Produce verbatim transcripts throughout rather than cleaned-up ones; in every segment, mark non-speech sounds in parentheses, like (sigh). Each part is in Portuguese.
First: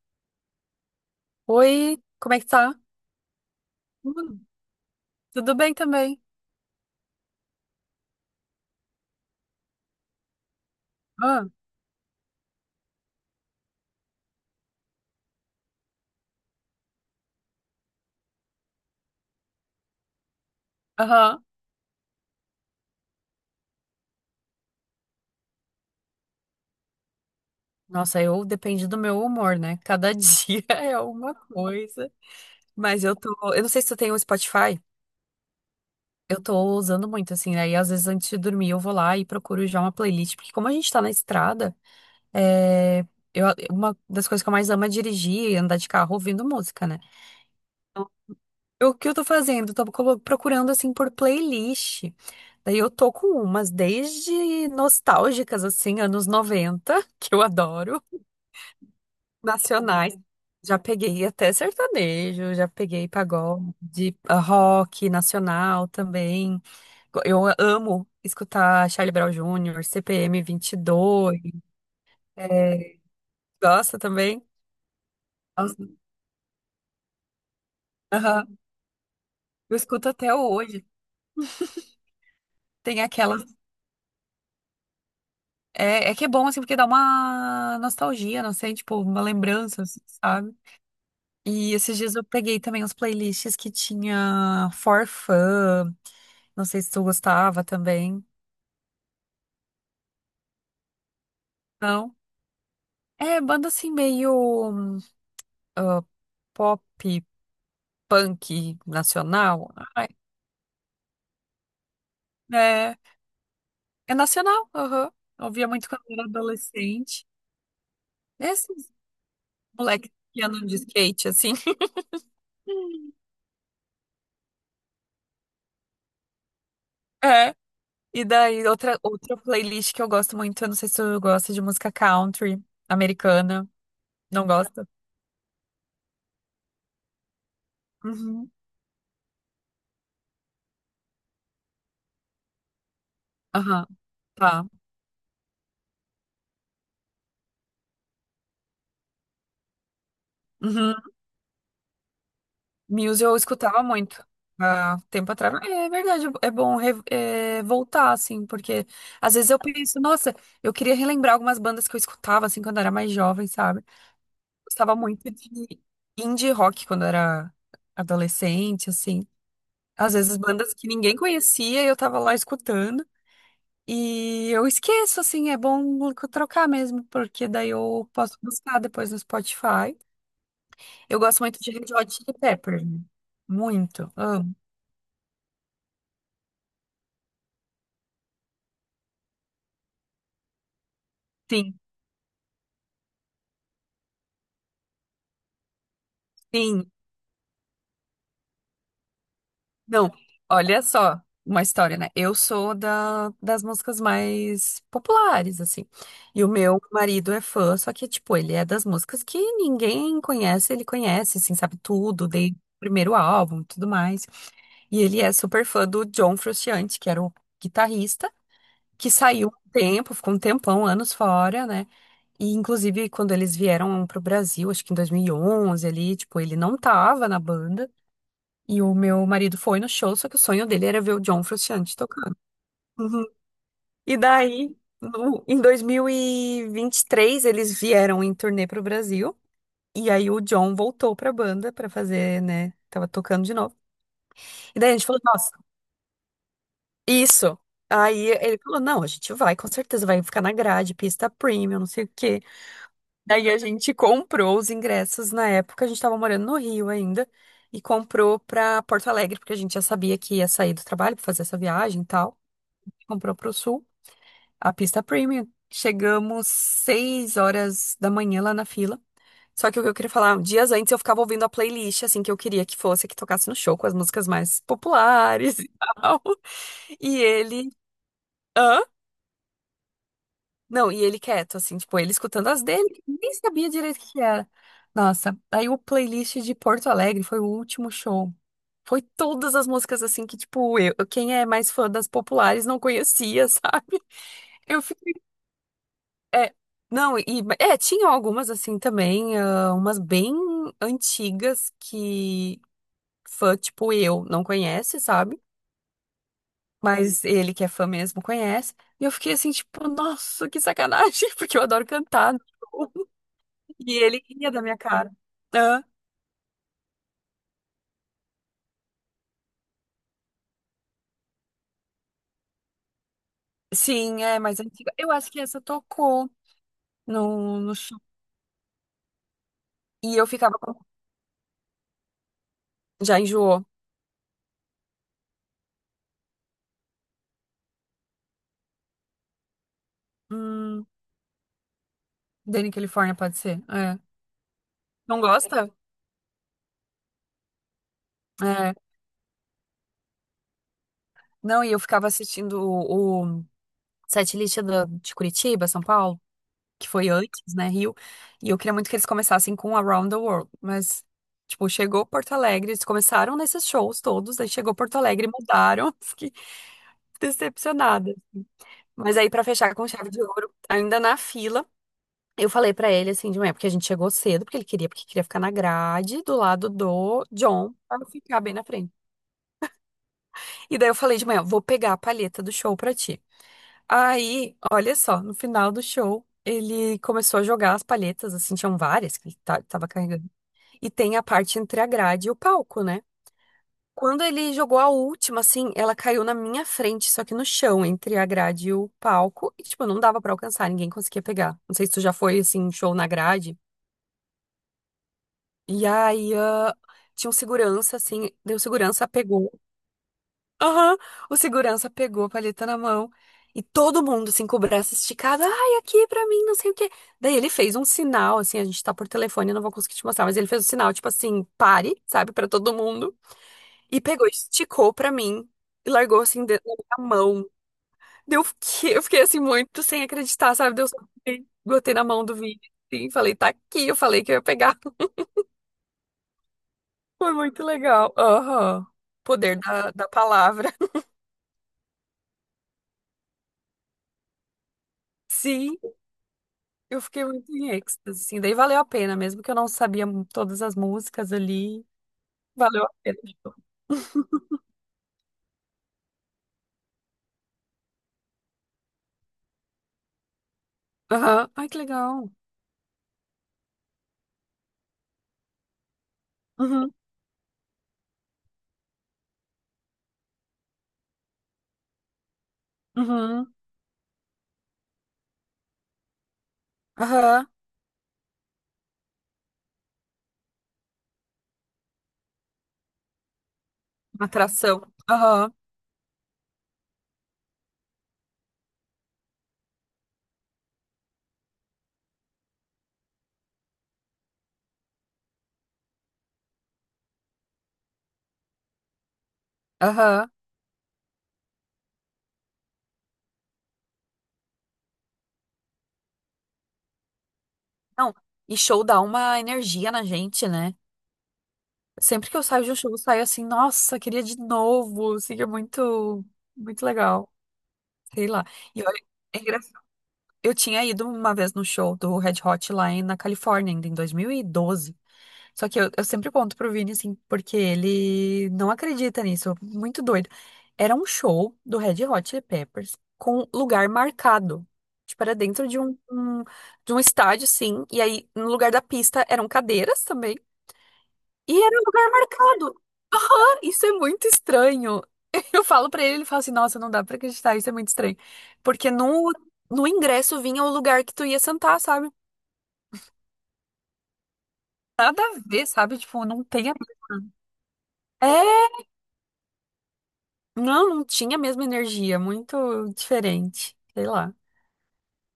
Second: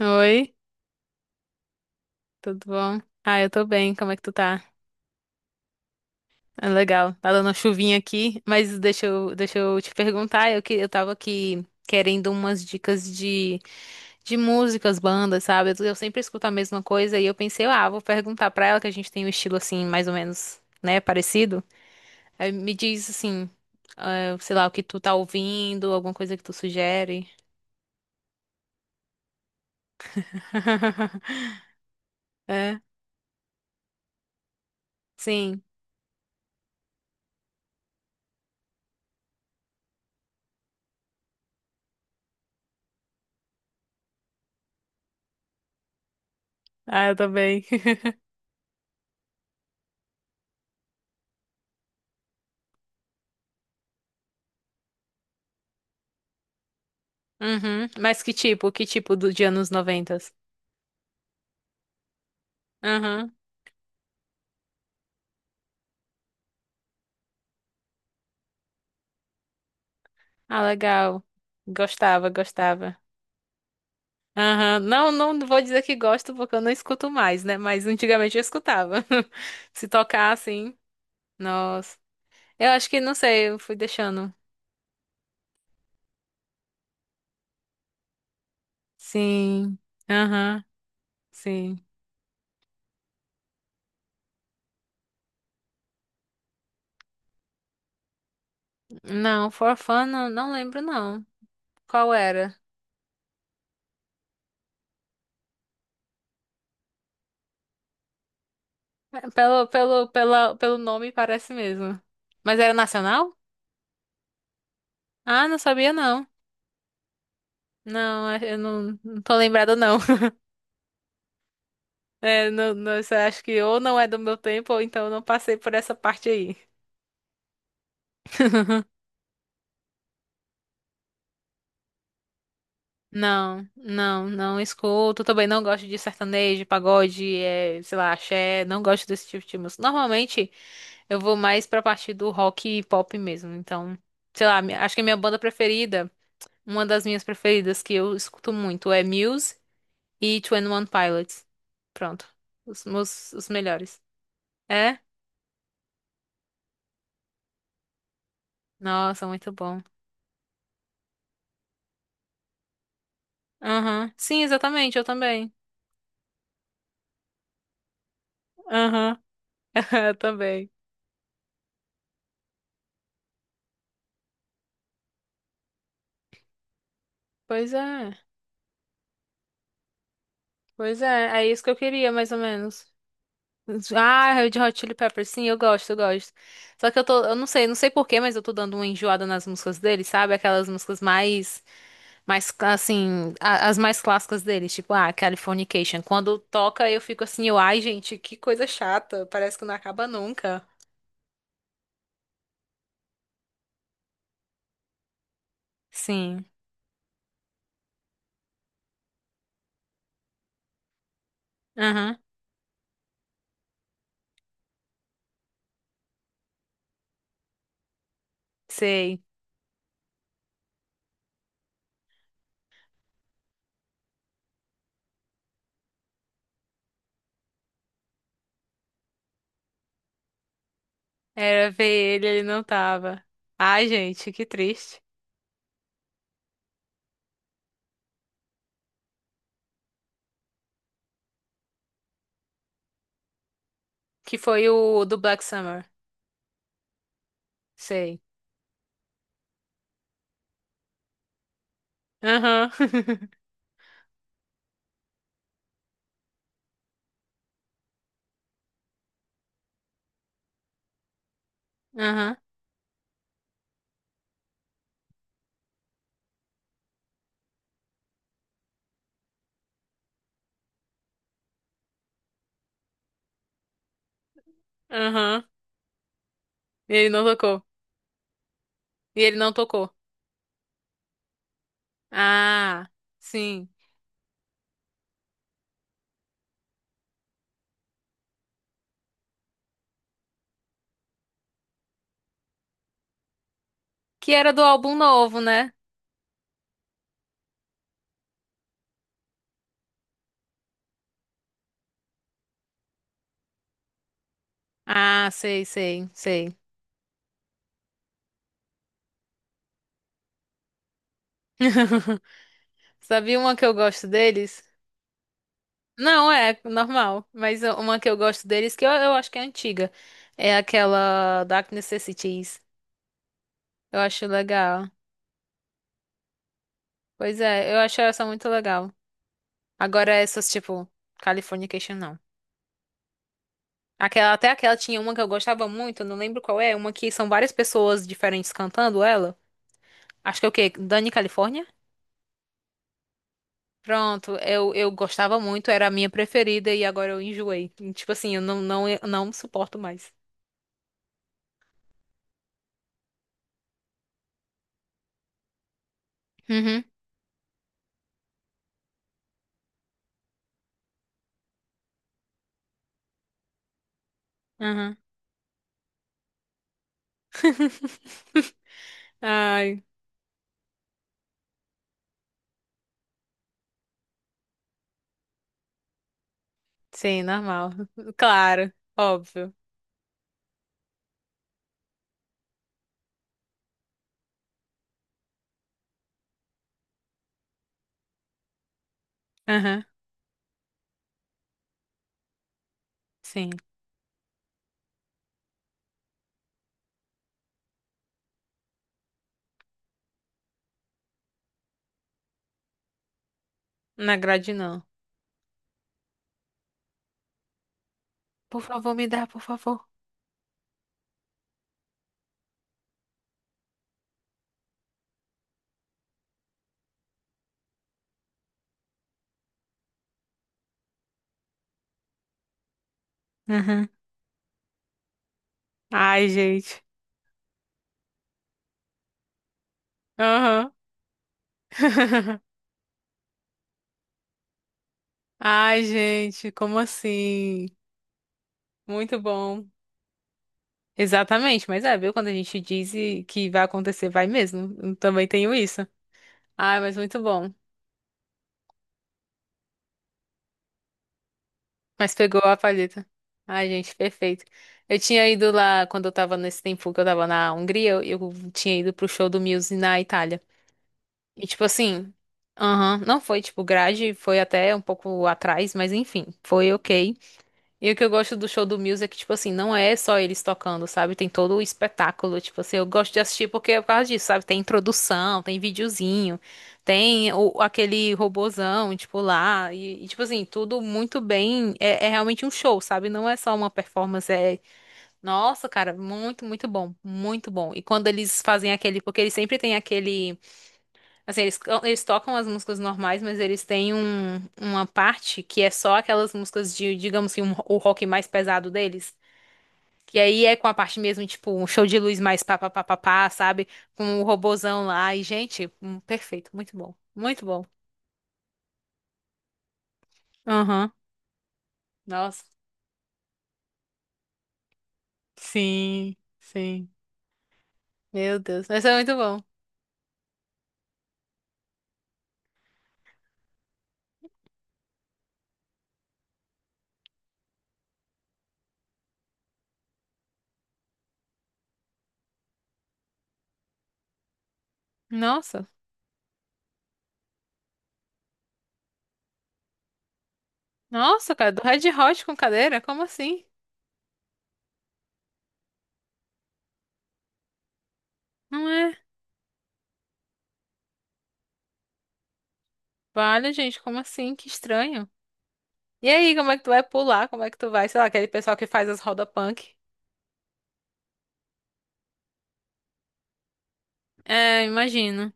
Oi, Oi, como é que tudo tá? bom? Ah, eu tô bem, como é que tu Hum, tá? tudo bem também. É legal, tá dando uma chuvinha aqui, mas deixa eu, deixa eu te perguntar, eu, que, eu tava Ah, aqui querendo umas dicas de, de músicas, bandas, sabe? Eu, eu sempre escuto a mesma coisa e eu pensei, ah, vou perguntar pra ela que a gente tem um estilo assim, mais ou menos, né, aham. parecido. Aí me diz assim, ah, sei lá, o que tu tá ouvindo, alguma coisa que tu sugere. Nossa, eu depende do meu humor, né? Cada (laughs) dia é uma (laughs) coisa. É, Mas eu tô. Eu não sei se tu tem o Spotify. sim, Eu tô usando muito, assim, aí às vezes antes de dormir eu vou lá e procuro já uma playlist, porque como a gente tá na estrada, é, eu, uma das coisas que eu mais amo é dirigir e andar de carro ouvindo música, né? ah, eu também. (laughs) O que eu tô fazendo? Tô colo- procurando assim por playlist. Daí eu tô com umas desde nostálgicas, assim, anos noventa (laughs) que eu Uhum. adoro, Mas que tipo? Que tipo do, de anos noventa? nacionais. Já peguei até sertanejo, já peguei Aham. pagode, ah, rock nacional também. Eu amo escutar Charlie Brown júnior, C P M Ah, legal. vinte e dois. Gostava, É, gostava. gosta também? Aham. Não, não vou dizer Nossa, que gosto porque eu não escuto mais, né? Mas antigamente eu aham. escutava. (laughs) Eu Se escuto tocar até assim, hoje. nossa. Eu acho que, Tem não aquela sei, eu fui deixando. É, é que é bom, assim, porque dá uma nostalgia, não sei, tipo, uma Sim. lembrança, assim, sabe? Aham. E Sim. esses dias eu peguei também uns playlists que tinha For Fun, não sei se tu gostava também, Não, For Fun, não, não lembro não. Qual não? era? É, banda assim meio ah, pop, punk, É, Pelo, nacional. pelo, Ai, pela, pelo nome parece mesmo. Mas era é, nacional? é nacional, aham. Ah, não Ouvia muito sabia quando eu era não. adolescente. Não, eu Esses não, não tô lembrada, não. moleques (laughs) que andam de skate, assim. É, não, não, isso eu (laughs) acho que ou não é do meu tempo, ou então eu não passei por essa parte aí. é E daí, outra, outra playlist que eu gosto muito, eu não sei se tu gosta de música country Não, americana. não, Não não gosta? escuto. Também não gosto de sertanejo, pagode, é, sei lá, Uhum. axé. Não gosto desse tipo de música. Normalmente eu vou mais pra parte do rock e pop mesmo. Aham. Então, sei lá, Tá. mi- acho que a minha banda preferida, uma das minhas preferidas que eu escuto muito é Muse e Twenty One Uhum. Pilots. Pronto. Os Muse meus, eu os escutava melhores. muito há É? tempo atrás. É verdade, é bom re- é, voltar, assim, porque Nossa, às muito vezes eu bom. penso, nossa, eu queria relembrar algumas bandas que eu escutava, assim, quando eu era mais jovem, sabe? Aham. Sim, Gostava exatamente, eu muito também. de indie rock quando eu era adolescente, Aham. assim. (laughs) Às Eu vezes também. bandas que ninguém conhecia e eu tava lá escutando. E eu esqueço, assim, é bom trocar mesmo, porque daí Pois eu é. posso buscar depois no Spotify. Pois Eu é, gosto é muito isso que de eu Red queria, Hot mais ou Chili menos. Peppers, né? Muito, Ah, amo. Red Hot Chili Peppers, sim, eu gosto, eu gosto. Só que eu tô, eu não sei, não sei por quê, mas eu tô dando uma enjoada nas músicas deles, sabe? Aquelas músicas mais, Sim, mais assim, a- as mais clássicas deles, tipo, ah, Californication. Quando toca, sim. eu fico assim, eu, ai, gente, que coisa chata, parece que não acaba Não, nunca. olha só, uma história, né? Eu sou da, das músicas mais populares, assim. E Sim. o meu marido é fã, só que, tipo, ele é das músicas que ninguém conhece, ele conhece, assim, sabe Aham. tudo, desde o primeiro álbum e tudo mais. E ele é super fã do John Frusciante, que era o guitarrista. Que Sei. saiu um tempo, ficou um tempão, anos fora, né? E inclusive quando eles vieram pro Brasil, acho que em dois mil e onze ali, tipo, ele não tava na banda. E o meu marido foi no show, só que o sonho dele era ver o John Era ver Frusciante ele, tocando. ele não tava. Uhum. Ai, E gente, que daí, triste. no- em dois mil e vinte e três, eles vieram em turnê pro Brasil. E aí o John voltou pra banda pra fazer, né? Tava tocando de novo. Que foi E daí a o gente do falou, Black nossa, Summer. isso. Sei. Aí ele falou, não, a gente vai, com certeza vai ficar na grade, pista premium, não sei o quê. Aham. Daí a gente comprou os ingressos na época, a gente tava morando no Rio ainda, e comprou pra Porto Alegre, porque a gente já sabia que ia sair do trabalho pra fazer essa (laughs) viagem e Aham. tal. Comprou pro Sul, a pista premium. Chegamos seis horas da manhã lá na fila. Só que o que eu queria falar, dias antes eu ficava ouvindo a playlist, assim, que eu queria que fosse, que tocasse no show, com as músicas mais Aham. populares (laughs) e tal. E ele E não tocou. ele. Hã? E ele não tocou. Não, e ele quieto, assim, tipo, ele escutando as Ah, dele, nem sim. sabia direito o que que era. Nossa, aí o playlist de Porto Alegre foi o último show. Foi todas as músicas, assim, que, tipo, eu, quem é mais fã das populares não conhecia, (laughs) sabe? Que era do Eu álbum fiquei. novo, né? É, não, e. É, tinham algumas, assim, também, ah, umas bem antigas que fã, tipo, eu não conhece, Ah, sabe? sei, sei, sei. Mas ele que é fã mesmo conhece. E eu fiquei assim, tipo, nossa, que sacanagem, (laughs) porque eu adoro (laughs) cantar. Sabia uma que eu E gosto ele ria deles? da minha cara. Hã? Não, é normal. Mas uma que eu gosto deles, que eu, eu acho que é antiga. É aquela Dark Necessities. Eu Sim, acho é mais legal. antiga. Eu acho que essa tocou Pois no, é, no eu show. acho essa muito legal. Agora E eu essas, ficava com. tipo, Californication, não. Já enjoou. Aquela, até aquela tinha uma que eu gostava muito, eu não lembro qual é, uma que são várias pessoas diferentes cantando ela. Acho que é o quê? Hum, Dani California? Dani California pode ser. É. Pronto, eu, eu Não gostava muito, gosta? era a minha preferida e agora eu enjoei. E, tipo assim, eu não, É. não, eu não suporto mais. Não, e eu ficava assistindo o, o setlist do- de Curitiba, São Paulo, Uhum, que foi antes, né, Rio. E eu queria muito que eles começassem com Around the World. Mas, tipo, chegou Porto Alegre, eles começaram nesses shows todos, aí chegou uhum. Porto Alegre e mudaram. (laughs) Fiquei decepcionada. (laughs) Mas aí, pra fechar Ai, com chave de ouro, ainda na fila, eu falei pra ele assim de manhã, porque a gente chegou cedo, porque ele queria, porque queria ficar na grade do lado sim, do normal. John, pra eu ficar bem na Claro, frente. óbvio. E daí eu falei de manhã, vou pegar a palheta do show pra ti. Aí, olha só, no final do show, ele começou a jogar as palhetas, assim, tinham várias que ele ta- Aham, tava carregando. E tem a parte entre a grade e o palco, né? sim. Quando ele jogou a última, assim, ela caiu na minha frente, só que no chão, entre a grade e o palco. E, tipo, não dava pra alcançar, ninguém conseguia pegar. Não sei se tu já foi, assim, em show na grade. Na grade não. E aí, ah, tinha um segurança, assim, deu Por favor, segurança, me dá, por pegou. favor. Aham, o segurança pegou a palheta na mão. E todo mundo, assim, com o braço esticado. Ai, aqui pra mim, não sei o quê. Daí ele fez um sinal, assim, a gente tá por telefone, eu não vou conseguir te mostrar, mas ele fez um sinal, tipo assim, pare, sabe, pra todo mundo. Uhum. E pegou, esticou pra mim e largou Ai, assim dentro gente. da minha mão. Deu, eu fiquei eu fiquei, assim muito sem acreditar, Aham. sabe? Deu só botei botei na mão do (laughs) vídeo assim, falei, tá aqui, eu falei que eu ia pegar. (laughs) Ai, gente, como Foi muito assim? legal. Aham. Muito Poder bom. da, da palavra. (laughs) Exatamente, mas é, viu? Quando a gente diz e- que vai acontecer, vai mesmo. Eu também tenho Sim, isso. Ai, mas eu muito fiquei muito bom. em êxtase, assim. Daí valeu a pena, mesmo que eu não sabia mu- todas as músicas ali. Mas pegou a Valeu a palheta. pena. Ai, gente, perfeito. Eu tinha ido lá, quando eu tava nesse tempo que eu tava na Hungria, eu, eu tinha ido pro show do Muse na Itália. E Aham. tipo Ai, que assim, legal. aham, não foi tipo grade, foi até um pouco atrás, mas enfim, foi Uhum. ok. E o que eu gosto do show do Muse é que, tipo assim, não é só eles tocando, sabe? Tem todo o espetáculo, tipo assim, eu gosto de assistir Uhum. porque é por causa disso, sabe? Tem introdução, tem videozinho, tem Aham. o, aquele robozão, tipo, lá, e, e, tipo assim, tudo muito bem, é, é realmente um show, sabe? Não é só uma performance, é, Atração. Aham. nossa, cara, muito, muito bom, muito bom. E quando eles fazem aquele, porque eles sempre têm aquele... Assim, eles, eles tocam as músicas normais, mas eles têm um, uma parte que é só aquelas músicas de, digamos assim um- o rock mais pesado deles. Que Aham. aí é com a parte mesmo, tipo, um show de luz mais pá, pá, pá, pá, pá, sabe? Com o robozão lá. E, gente, hum, perfeito. Muito bom. Muito bom. Não, e show dá uma energia na gente, né? Aham. Sempre que eu Nossa. saio de um show, eu saio assim, nossa, queria de novo. Assim, é Sim, muito, muito sim. legal. Sei Meu lá. Deus. E Mas é olha, muito é bom. engraçado. Eu tinha ido uma vez no show do Red Hot lá em- na Califórnia, ainda em dois mil e doze. Só que eu, eu sempre conto pro Vini, assim, porque ele não acredita nisso. Muito doido. Era um show do Red Hot Chili Peppers com lugar marcado. Tipo, era dentro Nossa. de um, um- de um estádio, sim. E aí, no lugar da pista, eram cadeiras também. Nossa, cara, do E era um Red lugar Hot com cadeira? marcado. Como assim? Ah, isso é muito estranho. (laughs) Eu falo pra ele, ele fala assim, nossa, não dá pra acreditar, isso é muito estranho. Não Porque é? no, no ingresso vinha o lugar que tu ia sentar, sabe? Vale, gente, como assim? Que estranho. Nada a ver, sabe? E Tipo, aí, não como é que tu tem. a- vai pular? Como é que tu vai? Sei lá, aquele pessoal que É. faz as roda punk. Não, não tinha a mesma energia, muito diferente, sei lá. É, imagino,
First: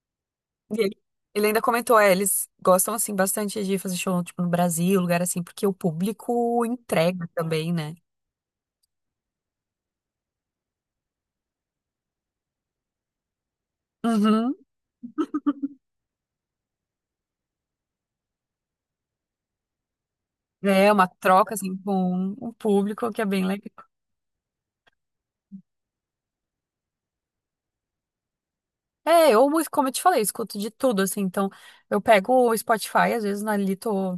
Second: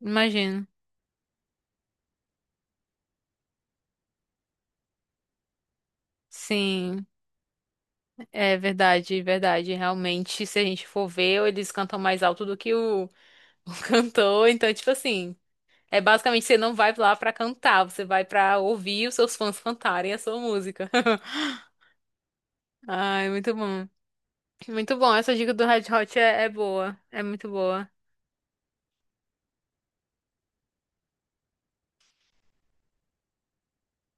imagino. E ele, ele ainda comentou, é, eles gostam, assim, bastante de fazer show, tipo, no Brasil, lugar assim, porque o público Sim, entrega também, né? é verdade, verdade. Realmente, se a gente for ver, eles cantam mais alto do que o, (laughs) o cantor. Uhum. Então, tipo assim, é basicamente você não vai lá pra cantar, você vai pra ouvir os seus fãs cantarem a sua música. É uma troca, assim, (laughs) com o público, que é Ai, bem muito legal. bom. Muito bom. Essa dica do Red Hot é, é boa, é muito boa. É, eu, mu- como eu te falei, escuto de tudo, assim, então eu pego o Spotify, às vezes, ali tô,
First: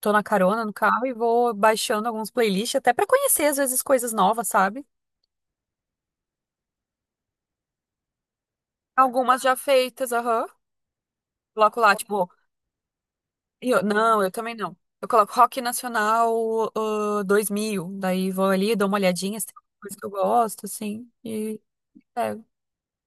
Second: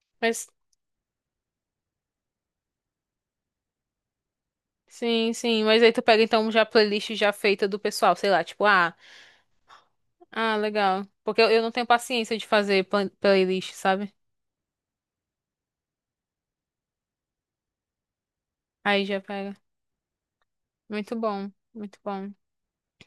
tô na Mas, carona, no carro, e vou baixando alguns playlists, até pra conhecer, às vezes, coisas novas, sabe? sim, sim. Mas aí tu pega então já a playlist já feita do pessoal, sei lá, tipo, ah. Algumas já feitas, aham. Ah, legal. Porque eu, eu não Coloco tenho lá, tipo, paciência de fazer plan- E playlist, eu- sabe? não, eu também não. Eu coloco Rock Nacional ah, dois mil. Daí vou ali, dou uma Aí já olhadinha, se pega. tem alguma coisa que eu gosto, assim, Muito bom, e muito bom. pego.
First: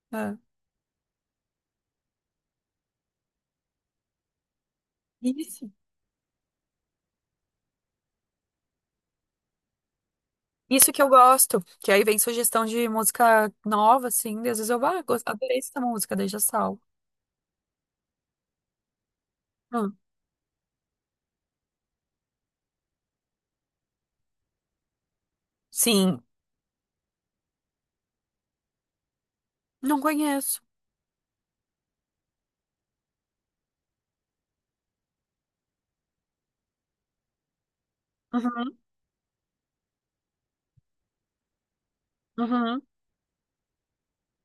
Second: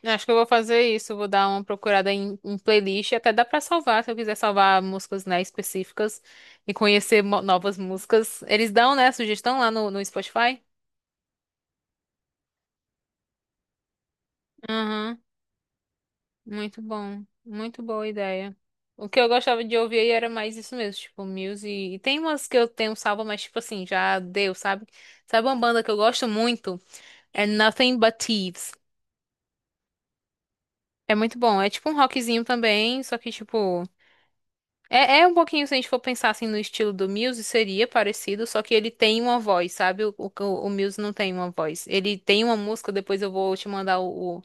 Eu acho que eu É. vou fazer isso. Vou dar uma procurada em, em playlist. Até dá pra salvar, se eu quiser salvar músicas, né, Isso. específicas e conhecer mo- novas músicas. Eles dão, né, sugestão lá no, no Spotify? Isso que eu gosto, que aí vem sugestão de música nova, assim, daí às vezes eu, ah, Aham, gos- adorei essa música, daí já muito salvo. bom. Muito boa ideia. O que eu gostava de Hum, ouvir aí era mais isso mesmo, tipo, Muse. E tem umas que eu tenho salva, mas tipo assim, já deu, sabe? Sabe uma banda que eu Sim, gosto muito? É Nothing But Thieves. não conheço. É muito bom. É tipo um rockzinho também, só que tipo. É, é um pouquinho, se a gente for pensar assim no estilo do Muse, seria parecido, só que Uhum, ele tem uma voz, sabe? O, o, o Muse não tem uma voz. Ele tem uma uhum, música, depois eu vou te mandar o, o,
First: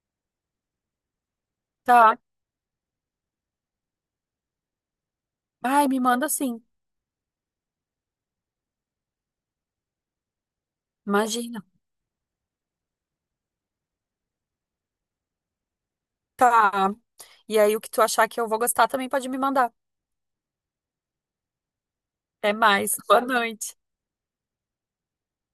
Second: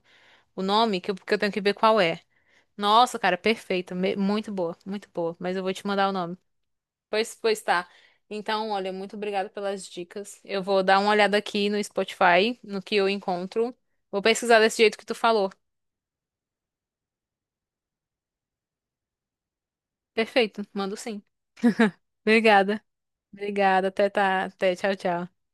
o nome, que eu, porque eu tenho que ver qual tá. é. Nossa, cara, perfeita. Me- Muito boa, muito boa. Mas eu vou Ai, te me mandar o manda nome. sim, Pois, pois tá. Então, olha, muito obrigada pelas dicas. Eu vou dar uma olhada imagina. aqui no Spotify, no que eu encontro. Vou pesquisar desse jeito que tu falou. Tá. E aí o que tu achar que eu vou gostar também pode me mandar. Perfeito, mando sim. Até Obrigada. mais, boa noite. Obrigada. Até tá. Até tchau, tchau.